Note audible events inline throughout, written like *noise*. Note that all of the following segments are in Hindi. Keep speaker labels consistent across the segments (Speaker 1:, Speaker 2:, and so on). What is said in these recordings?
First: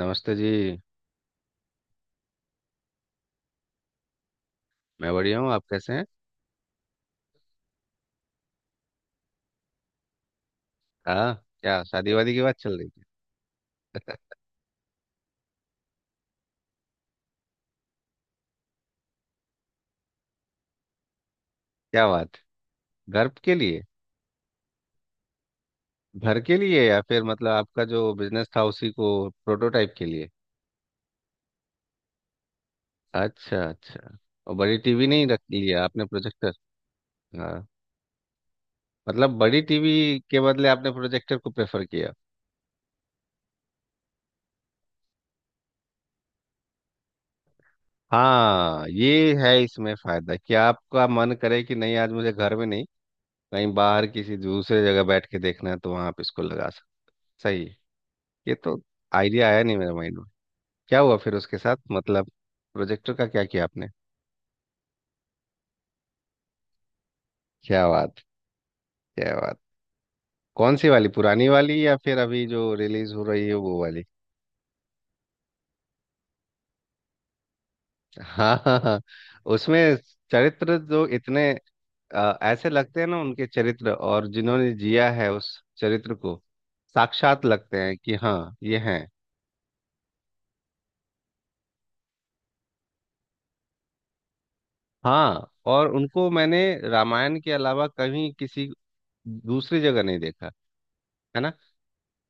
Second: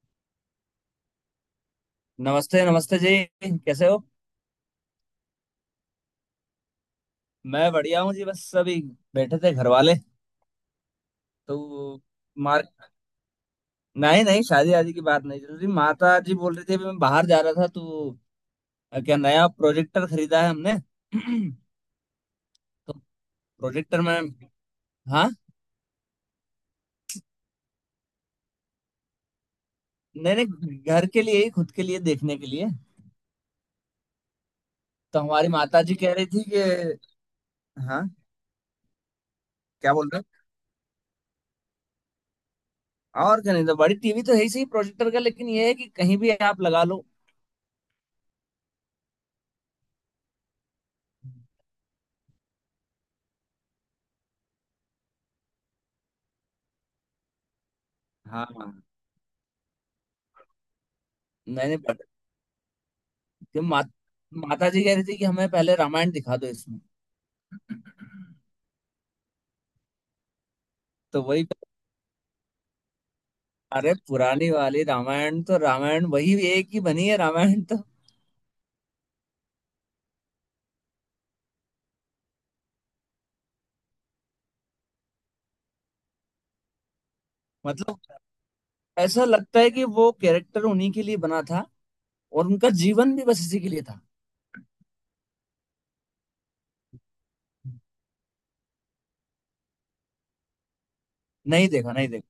Speaker 1: नमस्ते जी।
Speaker 2: नमस्ते नमस्ते जी। कैसे हो?
Speaker 1: मैं बढ़िया हूँ, आप कैसे हैं?
Speaker 2: मैं बढ़िया हूँ जी। बस अभी बैठे थे घर वाले
Speaker 1: हाँ। क्या
Speaker 2: तो।
Speaker 1: शादी वादी की बात
Speaker 2: मार
Speaker 1: चल रही है?
Speaker 2: नहीं नहीं, शादी आदि की बात नहीं चल रही। माता जी बोल रही थी, अभी मैं बाहर जा रहा था तो क्या नया प्रोजेक्टर खरीदा है हमने। *clears throat*
Speaker 1: क्या बात!
Speaker 2: तो
Speaker 1: घर के लिए?
Speaker 2: प्रोजेक्टर में। हाँ,
Speaker 1: घर के लिए या फिर मतलब आपका जो बिजनेस था उसी को प्रोटोटाइप के लिए?
Speaker 2: नहीं नहीं, घर के लिए ही, खुद के लिए देखने के लिए।
Speaker 1: अच्छा अच्छा। और बड़ी टीवी
Speaker 2: तो
Speaker 1: नहीं रख
Speaker 2: हमारी माता
Speaker 1: लिया
Speaker 2: जी
Speaker 1: आपने,
Speaker 2: कह रही थी
Speaker 1: प्रोजेक्टर?
Speaker 2: कि,
Speaker 1: हाँ।
Speaker 2: हाँ,
Speaker 1: मतलब बड़ी
Speaker 2: क्या
Speaker 1: टीवी
Speaker 2: बोल रहे
Speaker 1: के बदले आपने प्रोजेक्टर को प्रेफर किया।
Speaker 2: हो? और क्या, नहीं तो बड़ी टीवी तो है ही सही, प्रोजेक्टर का लेकिन ये है कि कहीं भी आप लगा लो।
Speaker 1: हाँ ये है, इसमें फायदा कि आपका मन करे कि नहीं आज मुझे घर में नहीं, कहीं बाहर किसी दूसरे जगह बैठ के देखना है तो वहां आप इसको लगा सकते। सही है।
Speaker 2: हाँ
Speaker 1: ये तो
Speaker 2: हाँ,
Speaker 1: आइडिया आया नहीं मेरे माइंड में। क्या हुआ फिर उसके
Speaker 2: नहीं
Speaker 1: साथ,
Speaker 2: नहीं,
Speaker 1: मतलब प्रोजेक्टर का क्या
Speaker 2: कि
Speaker 1: किया आपने?
Speaker 2: माता जी कह रही थी कि हमें पहले रामायण दिखा दो इसमें।
Speaker 1: क्या बात! क्या बात! कौन सी वाली,
Speaker 2: तो वही,
Speaker 1: पुरानी वाली या फिर अभी जो रिलीज हो रही है वो
Speaker 2: अरे,
Speaker 1: वाली?
Speaker 2: पुरानी वाली रामायण तो, रामायण वही एक ही बनी है, रामायण तो।
Speaker 1: हाँ हाँ हाँ। उसमें चरित्र जो इतने ऐसे लगते हैं ना, उनके चरित्र, और जिन्होंने जिया है उस चरित्र को, साक्षात लगते हैं
Speaker 2: मतलब
Speaker 1: कि हाँ ये हैं।
Speaker 2: ऐसा लगता है कि वो कैरेक्टर उन्हीं के लिए बना था और उनका जीवन भी बस इसी के लिए था।
Speaker 1: हाँ, और उनको मैंने रामायण के अलावा कहीं किसी दूसरी जगह नहीं देखा, है ना?
Speaker 2: नहीं देखा, नहीं देखा।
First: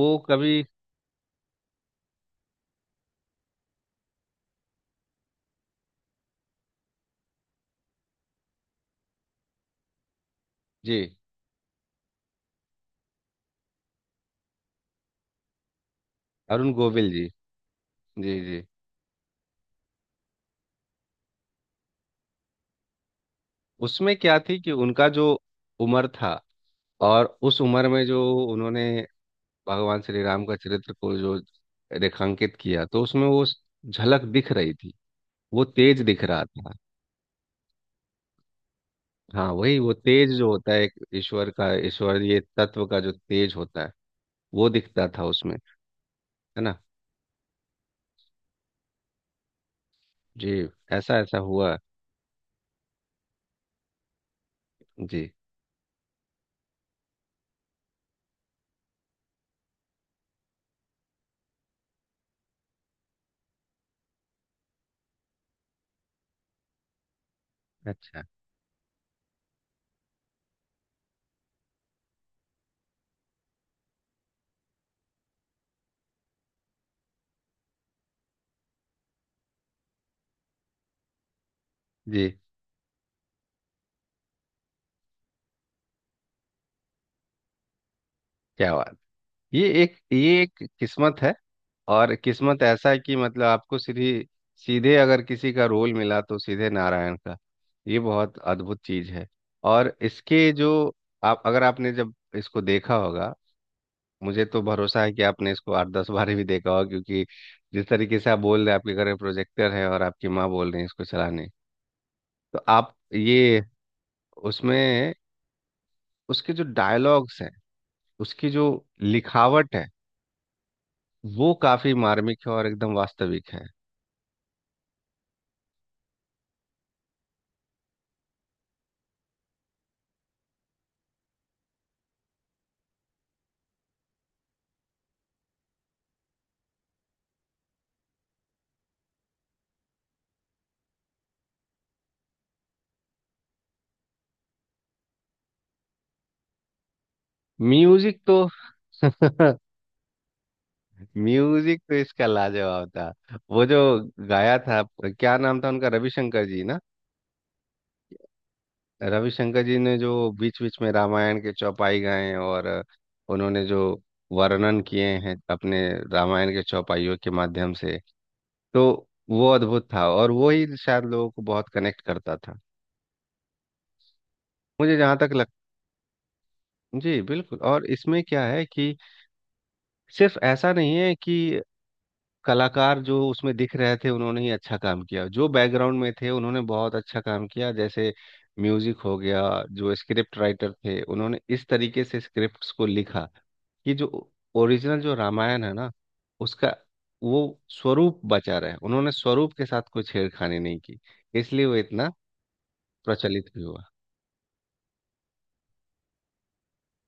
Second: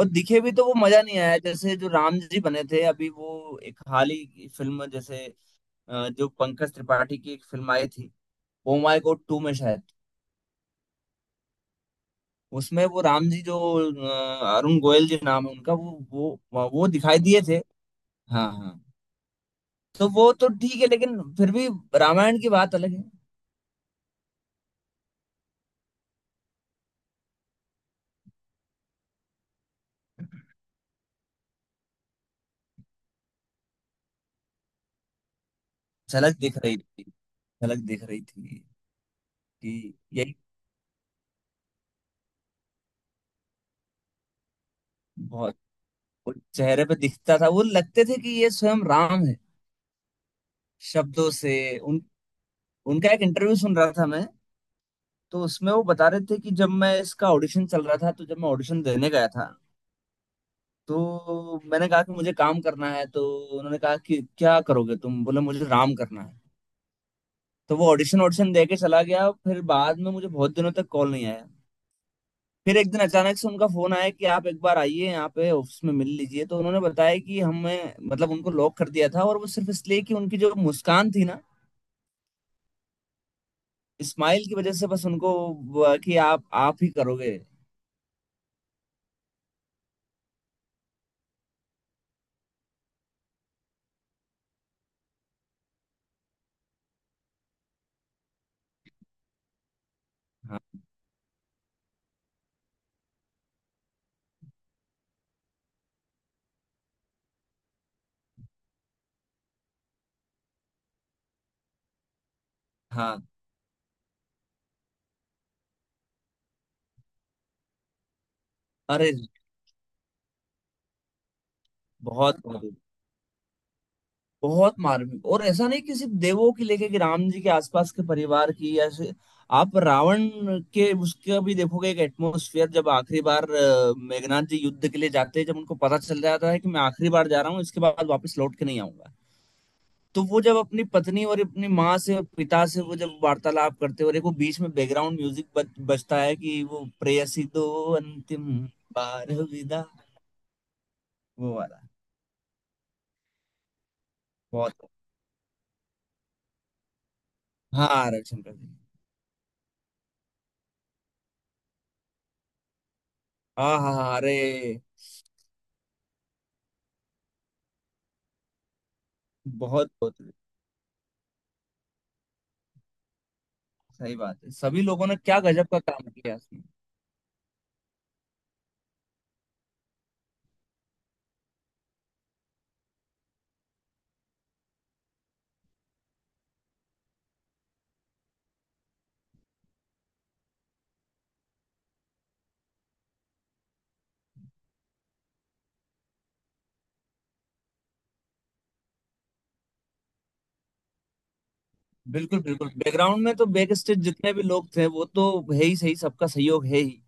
Speaker 2: और दिखे भी
Speaker 1: कभी।
Speaker 2: तो वो मजा नहीं आया, जैसे जो राम जी बने थे अभी वो एक हाल ही की फिल्म, जैसे जो पंकज त्रिपाठी की एक फिल्म आई थी, ओ माय गॉड टू में शायद।
Speaker 1: जी।
Speaker 2: उसमें वो राम जी जो, अरुण गोयल जी नाम है उनका, वो वो
Speaker 1: अरुण
Speaker 2: वो
Speaker 1: गोविल
Speaker 2: दिखाई
Speaker 1: जी।
Speaker 2: दिए थे।
Speaker 1: जी
Speaker 2: हाँ
Speaker 1: जी।
Speaker 2: हाँ। तो वो तो ठीक है लेकिन फिर भी रामायण की बात अलग है।
Speaker 1: उसमें क्या थी कि उनका जो उम्र था, और उस उम्र में जो उन्होंने भगवान श्री राम का चरित्र को जो रेखांकित किया, तो उसमें वो झलक दिख रही थी, वो तेज दिख
Speaker 2: झलक
Speaker 1: रहा
Speaker 2: दिख
Speaker 1: था।
Speaker 2: रही थी, झलक दिख रही थी,
Speaker 1: हाँ,
Speaker 2: कि
Speaker 1: वही वो तेज
Speaker 2: यही।
Speaker 1: जो होता है एक ईश्वर का, ईश्वरीय तत्व का जो तेज होता है, वो दिखता था उसमें,
Speaker 2: बहुत, वो
Speaker 1: है ना।
Speaker 2: चेहरे पे दिखता था, वो लगते थे कि ये स्वयं राम है।
Speaker 1: जी। ऐसा
Speaker 2: शब्दों
Speaker 1: ऐसा
Speaker 2: से
Speaker 1: हुआ।
Speaker 2: उन उनका एक इंटरव्यू सुन रहा था मैं।
Speaker 1: जी।
Speaker 2: तो उसमें वो बता रहे थे कि जब मैं इसका ऑडिशन चल रहा था, तो जब मैं ऑडिशन देने गया था तो मैंने कहा कि मुझे काम करना है, तो उन्होंने कहा कि क्या करोगे तुम? बोले मुझे राम करना है। तो वो ऑडिशन
Speaker 1: अच्छा।
Speaker 2: ऑडिशन दे के चला गया, फिर बाद में मुझे बहुत दिनों तक कॉल नहीं आया। फिर एक दिन अचानक से उनका फोन आया कि आप एक बार आइए, यहाँ पे ऑफिस में मिल लीजिए। तो उन्होंने बताया कि हमें, मतलब उनको लॉक कर दिया था, और वो सिर्फ इसलिए कि उनकी जो मुस्कान थी ना,
Speaker 1: जी।
Speaker 2: स्माइल की वजह से बस उनको वो कि आप ही करोगे।
Speaker 1: क्या बात! ये एक किस्मत है। और किस्मत ऐसा है कि मतलब आपको सीधी, सीधे अगर किसी का रोल मिला तो सीधे नारायण का, ये बहुत अद्भुत चीज है। और इसके
Speaker 2: हाँ
Speaker 1: जो, आप अगर आपने जब इसको देखा होगा, मुझे तो भरोसा है कि आपने इसको आठ दस बार भी देखा होगा, क्योंकि जिस तरीके से आप बोल रहे हैं आपके घर में प्रोजेक्टर है और आपकी माँ बोल रही है इसको चलाने। तो आप
Speaker 2: हाँ,
Speaker 1: ये उसमें, उसके जो डायलॉग्स हैं, उसकी जो
Speaker 2: अरे,
Speaker 1: लिखावट है, वो काफी मार्मिक
Speaker 2: बहुत
Speaker 1: है और
Speaker 2: बहुत
Speaker 1: एकदम वास्तविक है।
Speaker 2: बहुत मार्मिक, और ऐसा नहीं कि सिर्फ देवों की लेके कि राम जी के आसपास के परिवार की, या आप रावण के उसका भी देखोगे एक एटमोस्फियर। जब आखिरी बार मेघनाथ जी युद्ध के लिए जाते हैं, जब उनको पता चल जाता है कि मैं आखिरी बार जा रहा हूँ, इसके बाद वापस लौट के नहीं आऊंगा, तो वो जब अपनी पत्नी और अपनी माँ से और पिता से वो जब वार्तालाप करते हैं, और एक वो बीच में बैकग्राउंड म्यूजिक बजता है कि वो प्रेयसी दो
Speaker 1: म्यूजिक तो।
Speaker 2: अंतिम बार
Speaker 1: *laughs*
Speaker 2: विदा, वो
Speaker 1: म्यूजिक
Speaker 2: वाला।
Speaker 1: तो इसका लाजवाब था। वो जो गाया
Speaker 2: बहुत।
Speaker 1: था, क्या नाम था उनका, रविशंकर जी ना?
Speaker 2: हाँ, रविशंकर जी।
Speaker 1: रविशंकर जी ने जो बीच बीच में रामायण के चौपाई गाए, और उन्होंने
Speaker 2: हाँ
Speaker 1: जो
Speaker 2: हाँ हाँ, अरे,
Speaker 1: वर्णन किए हैं अपने रामायण के चौपाइयों के माध्यम से, तो वो अद्भुत
Speaker 2: बहुत
Speaker 1: था,
Speaker 2: बहुत
Speaker 1: और वो ही शायद लोगों को बहुत कनेक्ट करता था।
Speaker 2: सही बात है। सभी
Speaker 1: मुझे
Speaker 2: लोगों
Speaker 1: जहाँ
Speaker 2: ने
Speaker 1: तक
Speaker 2: क्या
Speaker 1: लग।
Speaker 2: गजब का काम किया इसमें।
Speaker 1: जी बिल्कुल। और इसमें क्या है कि सिर्फ ऐसा नहीं है कि कलाकार जो उसमें दिख रहे थे उन्होंने ही अच्छा काम किया, जो बैकग्राउंड में थे उन्होंने बहुत अच्छा काम किया, जैसे म्यूजिक हो गया, जो स्क्रिप्ट राइटर थे उन्होंने इस तरीके से स्क्रिप्ट्स को लिखा कि जो ओरिजिनल जो रामायण है ना, उसका वो स्वरूप बचा रहे, उन्होंने स्वरूप के साथ कोई छेड़खानी नहीं की, इसलिए वो इतना
Speaker 2: बिल्कुल बिल्कुल, बैकग्राउंड में तो
Speaker 1: प्रचलित भी
Speaker 2: बैक
Speaker 1: हुआ।
Speaker 2: स्टेज जितने भी लोग थे वो तो है ही सही, सबका सहयोग है ही।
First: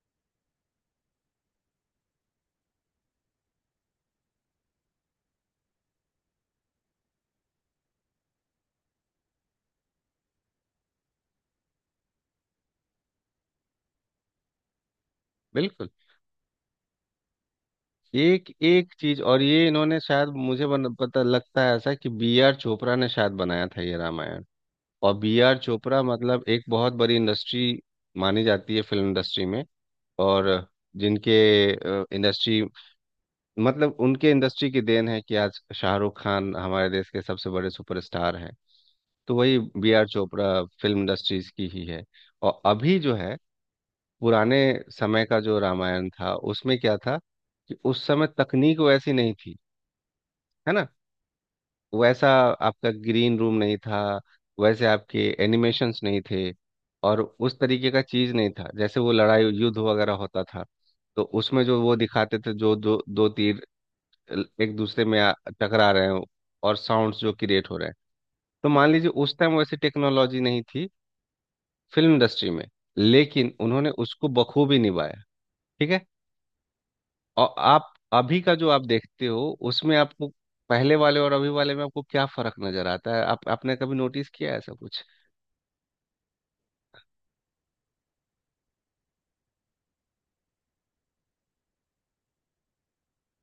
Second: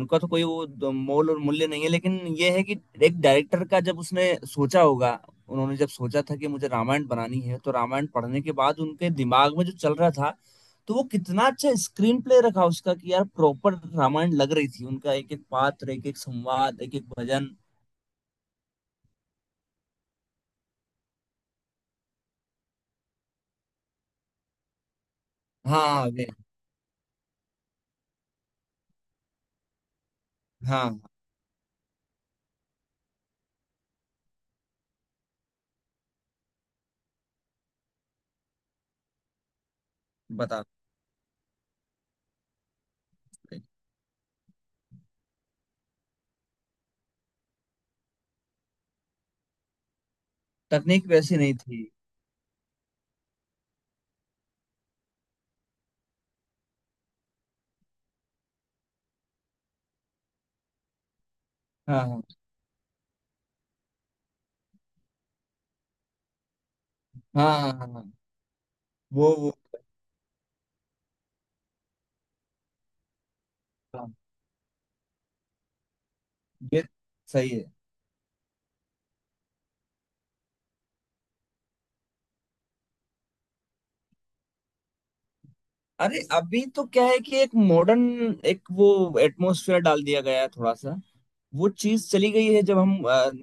Speaker 2: उनका तो कोई वो मोल और मूल्य नहीं है, लेकिन ये है कि एक डायरेक्टर का जब उसने सोचा होगा, उन्होंने जब सोचा था कि मुझे रामायण बनानी है, तो रामायण पढ़ने के बाद उनके दिमाग में जो चल रहा था, तो वो कितना अच्छा स्क्रीन प्ले रखा उसका, कि यार प्रॉपर रामायण लग रही थी। उनका एक एक पात्र,
Speaker 1: बिल्कुल।
Speaker 2: एक एक संवाद, एक एक भजन।
Speaker 1: एक एक चीज। और ये इन्होंने शायद मुझे पता लगता है ऐसा कि बी आर चोपड़ा ने शायद बनाया था ये रामायण। और बी आर चोपड़ा
Speaker 2: हाँ
Speaker 1: मतलब एक बहुत बड़ी इंडस्ट्री मानी जाती है फिल्म इंडस्ट्री में। और
Speaker 2: हाँ हाँ,
Speaker 1: जिनके इंडस्ट्री, मतलब उनके इंडस्ट्री की देन है कि आज शाहरुख खान हमारे देश के सबसे बड़े सुपरस्टार हैं। तो वही बी आर
Speaker 2: बता।
Speaker 1: चोपड़ा फिल्म इंडस्ट्रीज की ही है। और अभी जो है, पुराने समय का जो रामायण था उसमें क्या था कि उस समय तकनीक वैसी नहीं थी, है ना।
Speaker 2: तकनीक वैसी नहीं थी।
Speaker 1: वैसा आपका ग्रीन रूम नहीं था, वैसे आपके एनिमेशंस नहीं थे, और उस तरीके का चीज नहीं था, जैसे वो लड़ाई युद्ध वगैरह होता था, तो उसमें जो वो
Speaker 2: हाँ हाँ
Speaker 1: दिखाते थे जो दो दो तीर एक दूसरे में टकरा रहे हो, और साउंड्स जो
Speaker 2: हाँ
Speaker 1: क्रिएट
Speaker 2: हाँ
Speaker 1: हो रहे
Speaker 2: हाँ,
Speaker 1: हैं,
Speaker 2: हाँ,
Speaker 1: तो मान लीजिए
Speaker 2: वो
Speaker 1: उस
Speaker 2: वो
Speaker 1: टाइम वैसी टेक्नोलॉजी नहीं थी फिल्म इंडस्ट्री में, लेकिन उन्होंने
Speaker 2: हाँ,
Speaker 1: उसको बखूबी निभाया। ठीक है।
Speaker 2: ये सही
Speaker 1: और
Speaker 2: है।
Speaker 1: आप अभी का जो आप देखते हो उसमें आपको, पहले वाले और अभी वाले में आपको क्या फर्क नजर आता है, आप आपने कभी नोटिस किया है ऐसा कुछ?
Speaker 2: अरे अभी तो क्या है कि एक मॉडर्न, एक वो एटमॉस्फेयर डाल दिया गया है थोड़ा सा। वो चीज चली गई है, जब हम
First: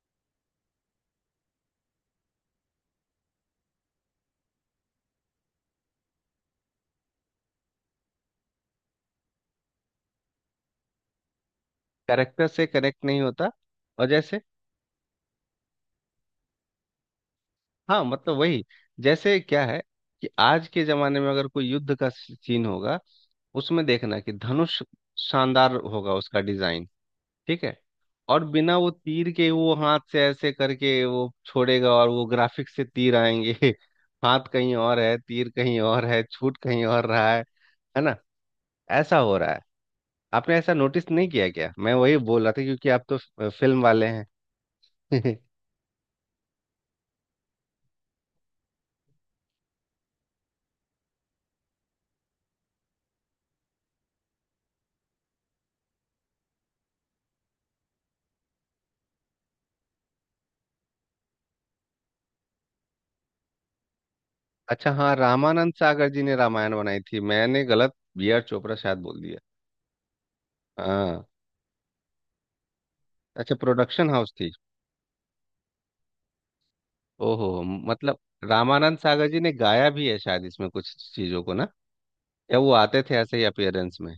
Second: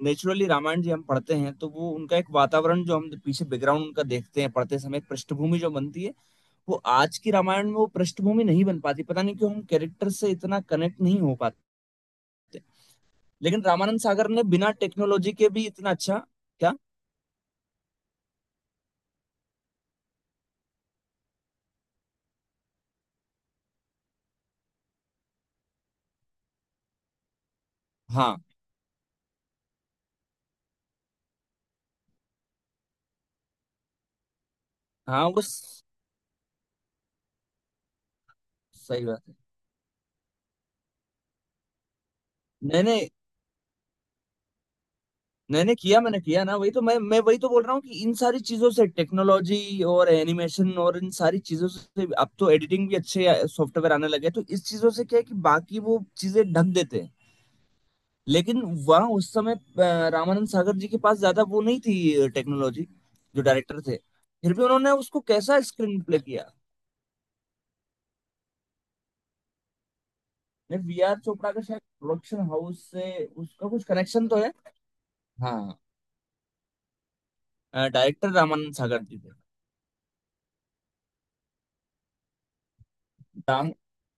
Speaker 2: नेचुरली रामायण जी हम पढ़ते हैं तो वो उनका एक वातावरण जो हम पीछे बैकग्राउंड उनका देखते हैं, पढ़ते समय एक पृष्ठभूमि जो बनती है, वो आज की रामायण में वो पृष्ठभूमि नहीं बन पाती, पता नहीं क्यों, हम कैरेक्टर से इतना कनेक्ट नहीं हो पाते।
Speaker 1: कैरेक्टर से कनेक्ट नहीं होता।
Speaker 2: लेकिन रामानंद
Speaker 1: और
Speaker 2: सागर
Speaker 1: जैसे।
Speaker 2: ने बिना टेक्नोलॉजी के भी इतना अच्छा, क्या।
Speaker 1: हाँ मतलब वही। जैसे क्या है कि आज के जमाने में अगर कोई युद्ध का सीन होगा, उसमें देखना कि धनुष शानदार होगा उसका डिजाइन, ठीक है,
Speaker 2: हाँ
Speaker 1: और बिना वो तीर के वो हाथ से ऐसे करके वो छोड़ेगा और वो ग्राफिक्स से तीर आएंगे। *laughs* हाथ कहीं और है,
Speaker 2: हाँ,
Speaker 1: तीर कहीं
Speaker 2: उस
Speaker 1: और है, छूट कहीं और रहा है ना?
Speaker 2: सही
Speaker 1: ऐसा
Speaker 2: बात है।
Speaker 1: हो रहा है। आपने ऐसा नोटिस नहीं किया क्या, मैं वही बोल रहा था, क्योंकि
Speaker 2: मैंने
Speaker 1: आप तो फिल्म वाले हैं। *laughs*
Speaker 2: मैंने किया, मैंने किया ना, वही तो, मैं वही तो बोल रहा हूँ कि इन सारी चीजों से, टेक्नोलॉजी और एनिमेशन, और इन सारी चीजों से, अब तो एडिटिंग भी अच्छे सॉफ्टवेयर आने लगे हैं, तो इस चीजों से क्या है कि बाकी वो चीजें ढक देते हैं। लेकिन वहाँ उस समय रामानंद सागर जी के पास ज्यादा वो नहीं थी टेक्नोलॉजी, जो डायरेक्टर थे। फिर भी
Speaker 1: अच्छा
Speaker 2: उन्होंने
Speaker 1: हाँ,
Speaker 2: उसको कैसा
Speaker 1: रामानंद
Speaker 2: स्क्रीन
Speaker 1: सागर
Speaker 2: प्ले
Speaker 1: जी ने
Speaker 2: किया।
Speaker 1: रामायण बनाई थी, मैंने गलत बी आर चोपड़ा शायद बोल दिया।
Speaker 2: वी आर
Speaker 1: हाँ
Speaker 2: चोपड़ा का शायद प्रोडक्शन हाउस से
Speaker 1: अच्छा,
Speaker 2: उसका कुछ
Speaker 1: प्रोडक्शन
Speaker 2: कनेक्शन
Speaker 1: हाउस
Speaker 2: तो
Speaker 1: थी।
Speaker 2: है। हाँ।
Speaker 1: ओहो। मतलब
Speaker 2: डायरेक्टर रामानंद
Speaker 1: रामानंद
Speaker 2: सागर जी
Speaker 1: सागर जी ने गाया भी है शायद इसमें कुछ चीजों को ना, या वो आते थे ऐसे ही
Speaker 2: थे।
Speaker 1: अपियरेंस में?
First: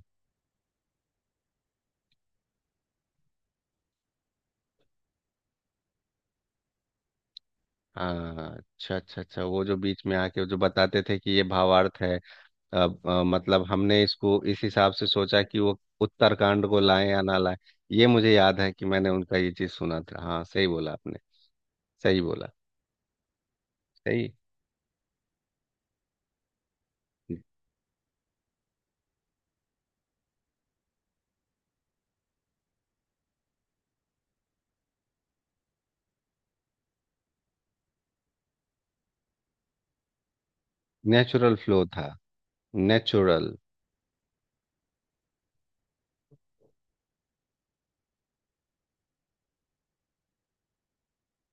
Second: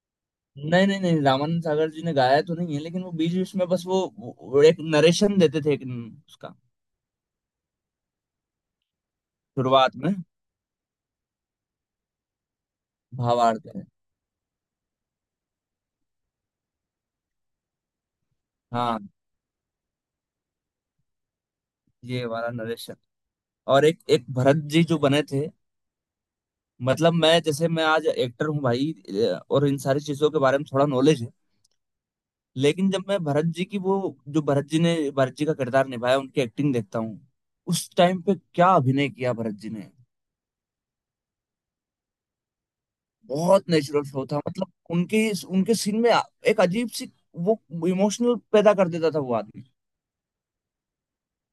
Speaker 2: नहीं नहीं नहीं, रामानंद सागर जी ने गाया तो नहीं है, लेकिन वो बीच बीच में बस वो एक नरेशन देते थे, एक उसका
Speaker 1: हाँ अच्छा अच्छा अच्छा, वो जो
Speaker 2: शुरुआत
Speaker 1: बीच
Speaker 2: में
Speaker 1: में आके वो जो बताते थे कि ये भावार्थ है, अब मतलब
Speaker 2: भावार्थ है।
Speaker 1: हमने इसको इस हिसाब से सोचा कि वो उत्तरकांड को लाएं या ना लाएं। ये मुझे याद है कि
Speaker 2: हाँ,
Speaker 1: मैंने उनका ये चीज सुना था। हाँ सही बोला आपने, सही
Speaker 2: ये वाला
Speaker 1: बोला।
Speaker 2: नरेशन। और एक एक
Speaker 1: सही।
Speaker 2: भरत जी जो बने थे, मतलब मैं, जैसे मैं आज एक्टर हूँ भाई, और इन सारी चीजों के बारे में थोड़ा नॉलेज है, लेकिन जब मैं भरत जी की वो, जो भरत जी ने, भरत जी का किरदार निभाया, उनकी एक्टिंग देखता हूँ, उस टाइम पे क्या अभिनय किया भरत जी ने।
Speaker 1: नेचुरल फ्लो था, नेचुरल।
Speaker 2: बहुत नेचुरल फ्लो था, मतलब उनके उनके सीन में एक अजीब सी वो इमोशनल पैदा कर देता था वो आदमी।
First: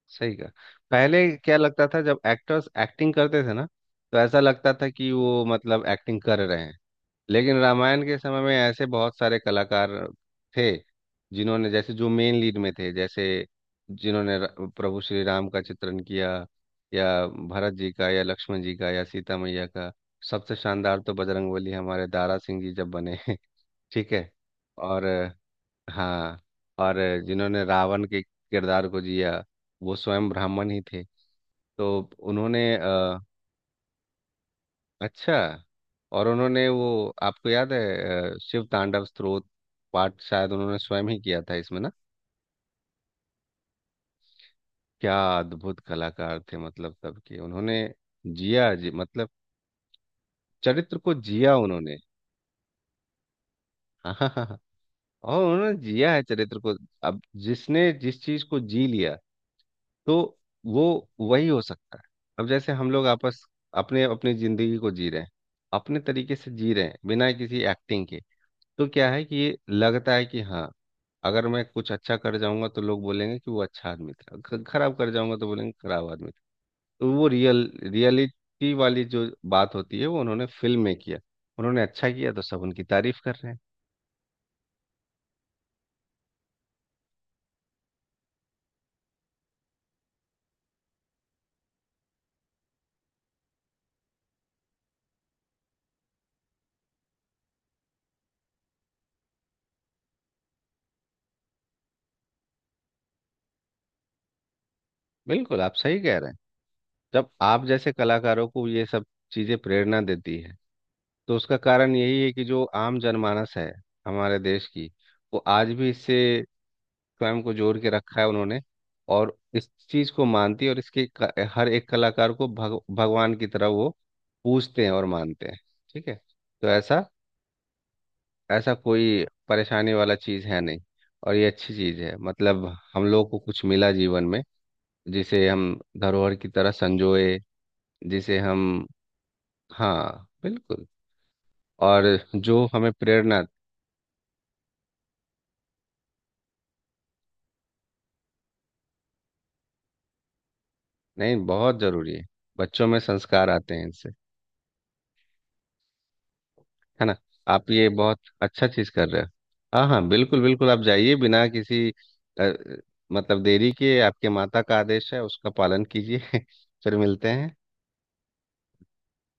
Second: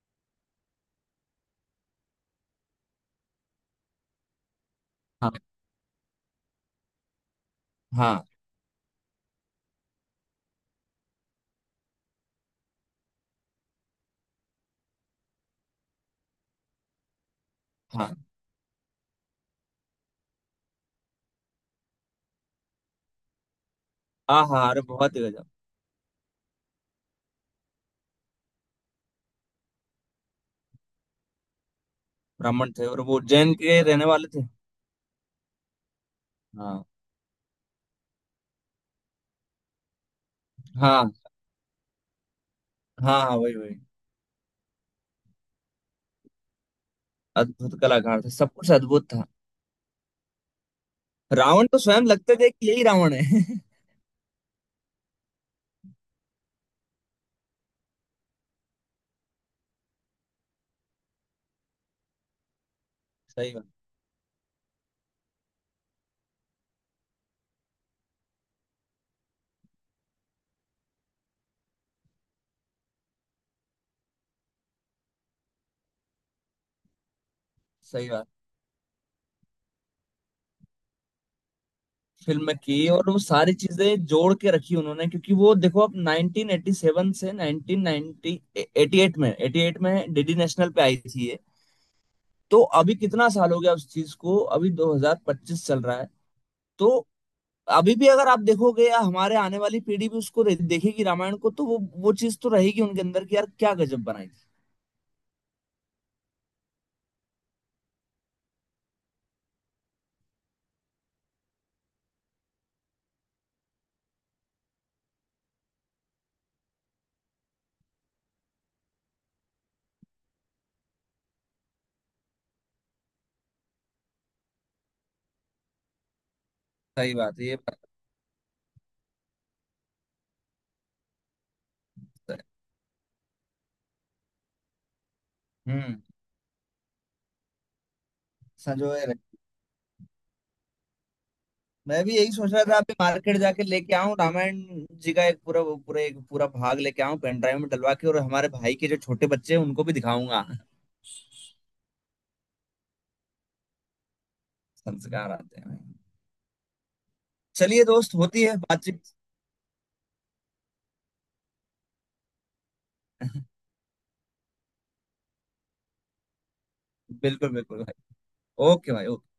Speaker 1: सही का। पहले क्या लगता था जब एक्टर्स एक्टिंग करते थे ना, तो ऐसा लगता था कि
Speaker 2: हाँ
Speaker 1: वो मतलब एक्टिंग कर रहे हैं, लेकिन रामायण के
Speaker 2: हाँ
Speaker 1: समय में ऐसे बहुत सारे कलाकार थे, जिन्होंने जैसे जो मेन लीड में थे, जैसे जिन्होंने प्रभु श्री राम का चित्रण किया, या भरत जी का
Speaker 2: हाँ
Speaker 1: या लक्ष्मण जी का या सीता मैया का। सबसे शानदार तो बजरंगबली हमारे दारा सिंह जी जब बने। *laughs* ठीक है।
Speaker 2: हाँ हाँ, अरे
Speaker 1: और
Speaker 2: बहुत ही गजब।
Speaker 1: हाँ। और जिन्होंने रावण के किरदार को जिया, वो स्वयं ब्राह्मण ही थे, तो उन्होंने।
Speaker 2: ब्राह्मण थे, और वो जैन के रहने वाले थे।
Speaker 1: अच्छा। और उन्होंने
Speaker 2: हाँ
Speaker 1: वो आपको याद है शिव तांडव स्तोत्र पाठ शायद उन्होंने स्वयं
Speaker 2: हाँ
Speaker 1: ही किया था इसमें ना?
Speaker 2: हाँ हाँ, वही वही।
Speaker 1: क्या अद्भुत कलाकार थे, मतलब सबके उन्होंने
Speaker 2: अद्भुत कलाकार थे, सब कुछ
Speaker 1: जिया जी,
Speaker 2: अद्भुत था।
Speaker 1: मतलब चरित्र को जिया
Speaker 2: रावण तो
Speaker 1: उन्होंने।
Speaker 2: स्वयं लगते थे कि यही रावण है। *laughs*
Speaker 1: *laughs* हाँ हाँ हाँ हाँ। और उन्होंने जिया है चरित्र को। अब जिसने जिस चीज को जी लिया, तो वो वही हो सकता है। अब जैसे हम लोग आपस,
Speaker 2: सही बात,
Speaker 1: अपने अपनी जिंदगी को जी रहे हैं, अपने तरीके से जी रहे हैं बिना किसी एक्टिंग के, तो क्या है कि ये लगता है कि हाँ, अगर मैं कुछ अच्छा कर जाऊंगा तो लोग बोलेंगे कि वो अच्छा आदमी था, खराब कर जाऊंगा तो बोलेंगे खराब आदमी था। तो वो रियल,
Speaker 2: सही बात।
Speaker 1: रियलिटी वाली जो बात होती है वो उन्होंने फिल्म में किया। उन्होंने अच्छा किया तो
Speaker 2: फिल्म में
Speaker 1: सब उनकी
Speaker 2: की, और वो
Speaker 1: तारीफ कर रहे
Speaker 2: सारी
Speaker 1: हैं।
Speaker 2: चीजें जोड़ के रखी उन्होंने, क्योंकि वो देखो अब 1987 से 1990, 88 में, 88 में डीडी नेशनल पे आई थी। तो अभी कितना साल हो गया उस चीज को, अभी 2025 चल रहा है। तो अभी भी अगर आप देखोगे या हमारे आने वाली पीढ़ी भी उसको देखेगी रामायण को, तो वो चीज तो रहेगी उनके अंदर कि यार क्या गजब बनाई थी।
Speaker 1: बिल्कुल आप सही कह रहे हैं। जब आप जैसे कलाकारों को ये सब चीजें प्रेरणा देती है, तो उसका कारण यही है कि जो आम जनमानस है हमारे देश की, वो आज भी इससे स्वयं को जोड़ के रखा है उन्होंने, और इस चीज को मानती है, और इसके हर एक कलाकार को भगवान की तरह वो पूजते हैं और मानते हैं। ठीक है। तो ऐसा,
Speaker 2: सही बात है, ये बात
Speaker 1: ऐसा कोई परेशानी वाला चीज है नहीं। और ये अच्छी चीज है,
Speaker 2: तो है।
Speaker 1: मतलब हम लोग को कुछ मिला जीवन में, जिसे हम
Speaker 2: हम्म
Speaker 1: धरोहर की तरह संजोए, जिसे हम।
Speaker 2: संजोए रहे।
Speaker 1: हाँ बिल्कुल।
Speaker 2: मैं
Speaker 1: और
Speaker 2: भी यही सोच रहा
Speaker 1: जो
Speaker 2: था,
Speaker 1: हमें
Speaker 2: अभी मार्केट
Speaker 1: प्रेरणा।
Speaker 2: जाके लेके आऊं रामायण जी का एक पूरा, वो पूरा एक पूरा भाग लेके आऊं, पेन ड्राइव में डलवा के, और हमारे भाई के जो छोटे बच्चे हैं उनको भी दिखाऊंगा।
Speaker 1: नहीं बहुत जरूरी है, बच्चों में संस्कार आते हैं इनसे,
Speaker 2: संस्कार आते हैं।
Speaker 1: है ना? आप
Speaker 2: चलिए,
Speaker 1: ये
Speaker 2: दोस्त,
Speaker 1: बहुत
Speaker 2: होती है
Speaker 1: अच्छा चीज
Speaker 2: बातचीत।
Speaker 1: कर रहे हो। हाँ हाँ बिल्कुल बिल्कुल, आप जाइए बिना किसी अ, मतलब
Speaker 2: *laughs*
Speaker 1: देरी के, आपके माता का आदेश है उसका पालन कीजिए। *laughs* फिर मिलते
Speaker 2: बिल्कुल
Speaker 1: हैं।
Speaker 2: बिल्कुल भाई, ओके भाई, ओके।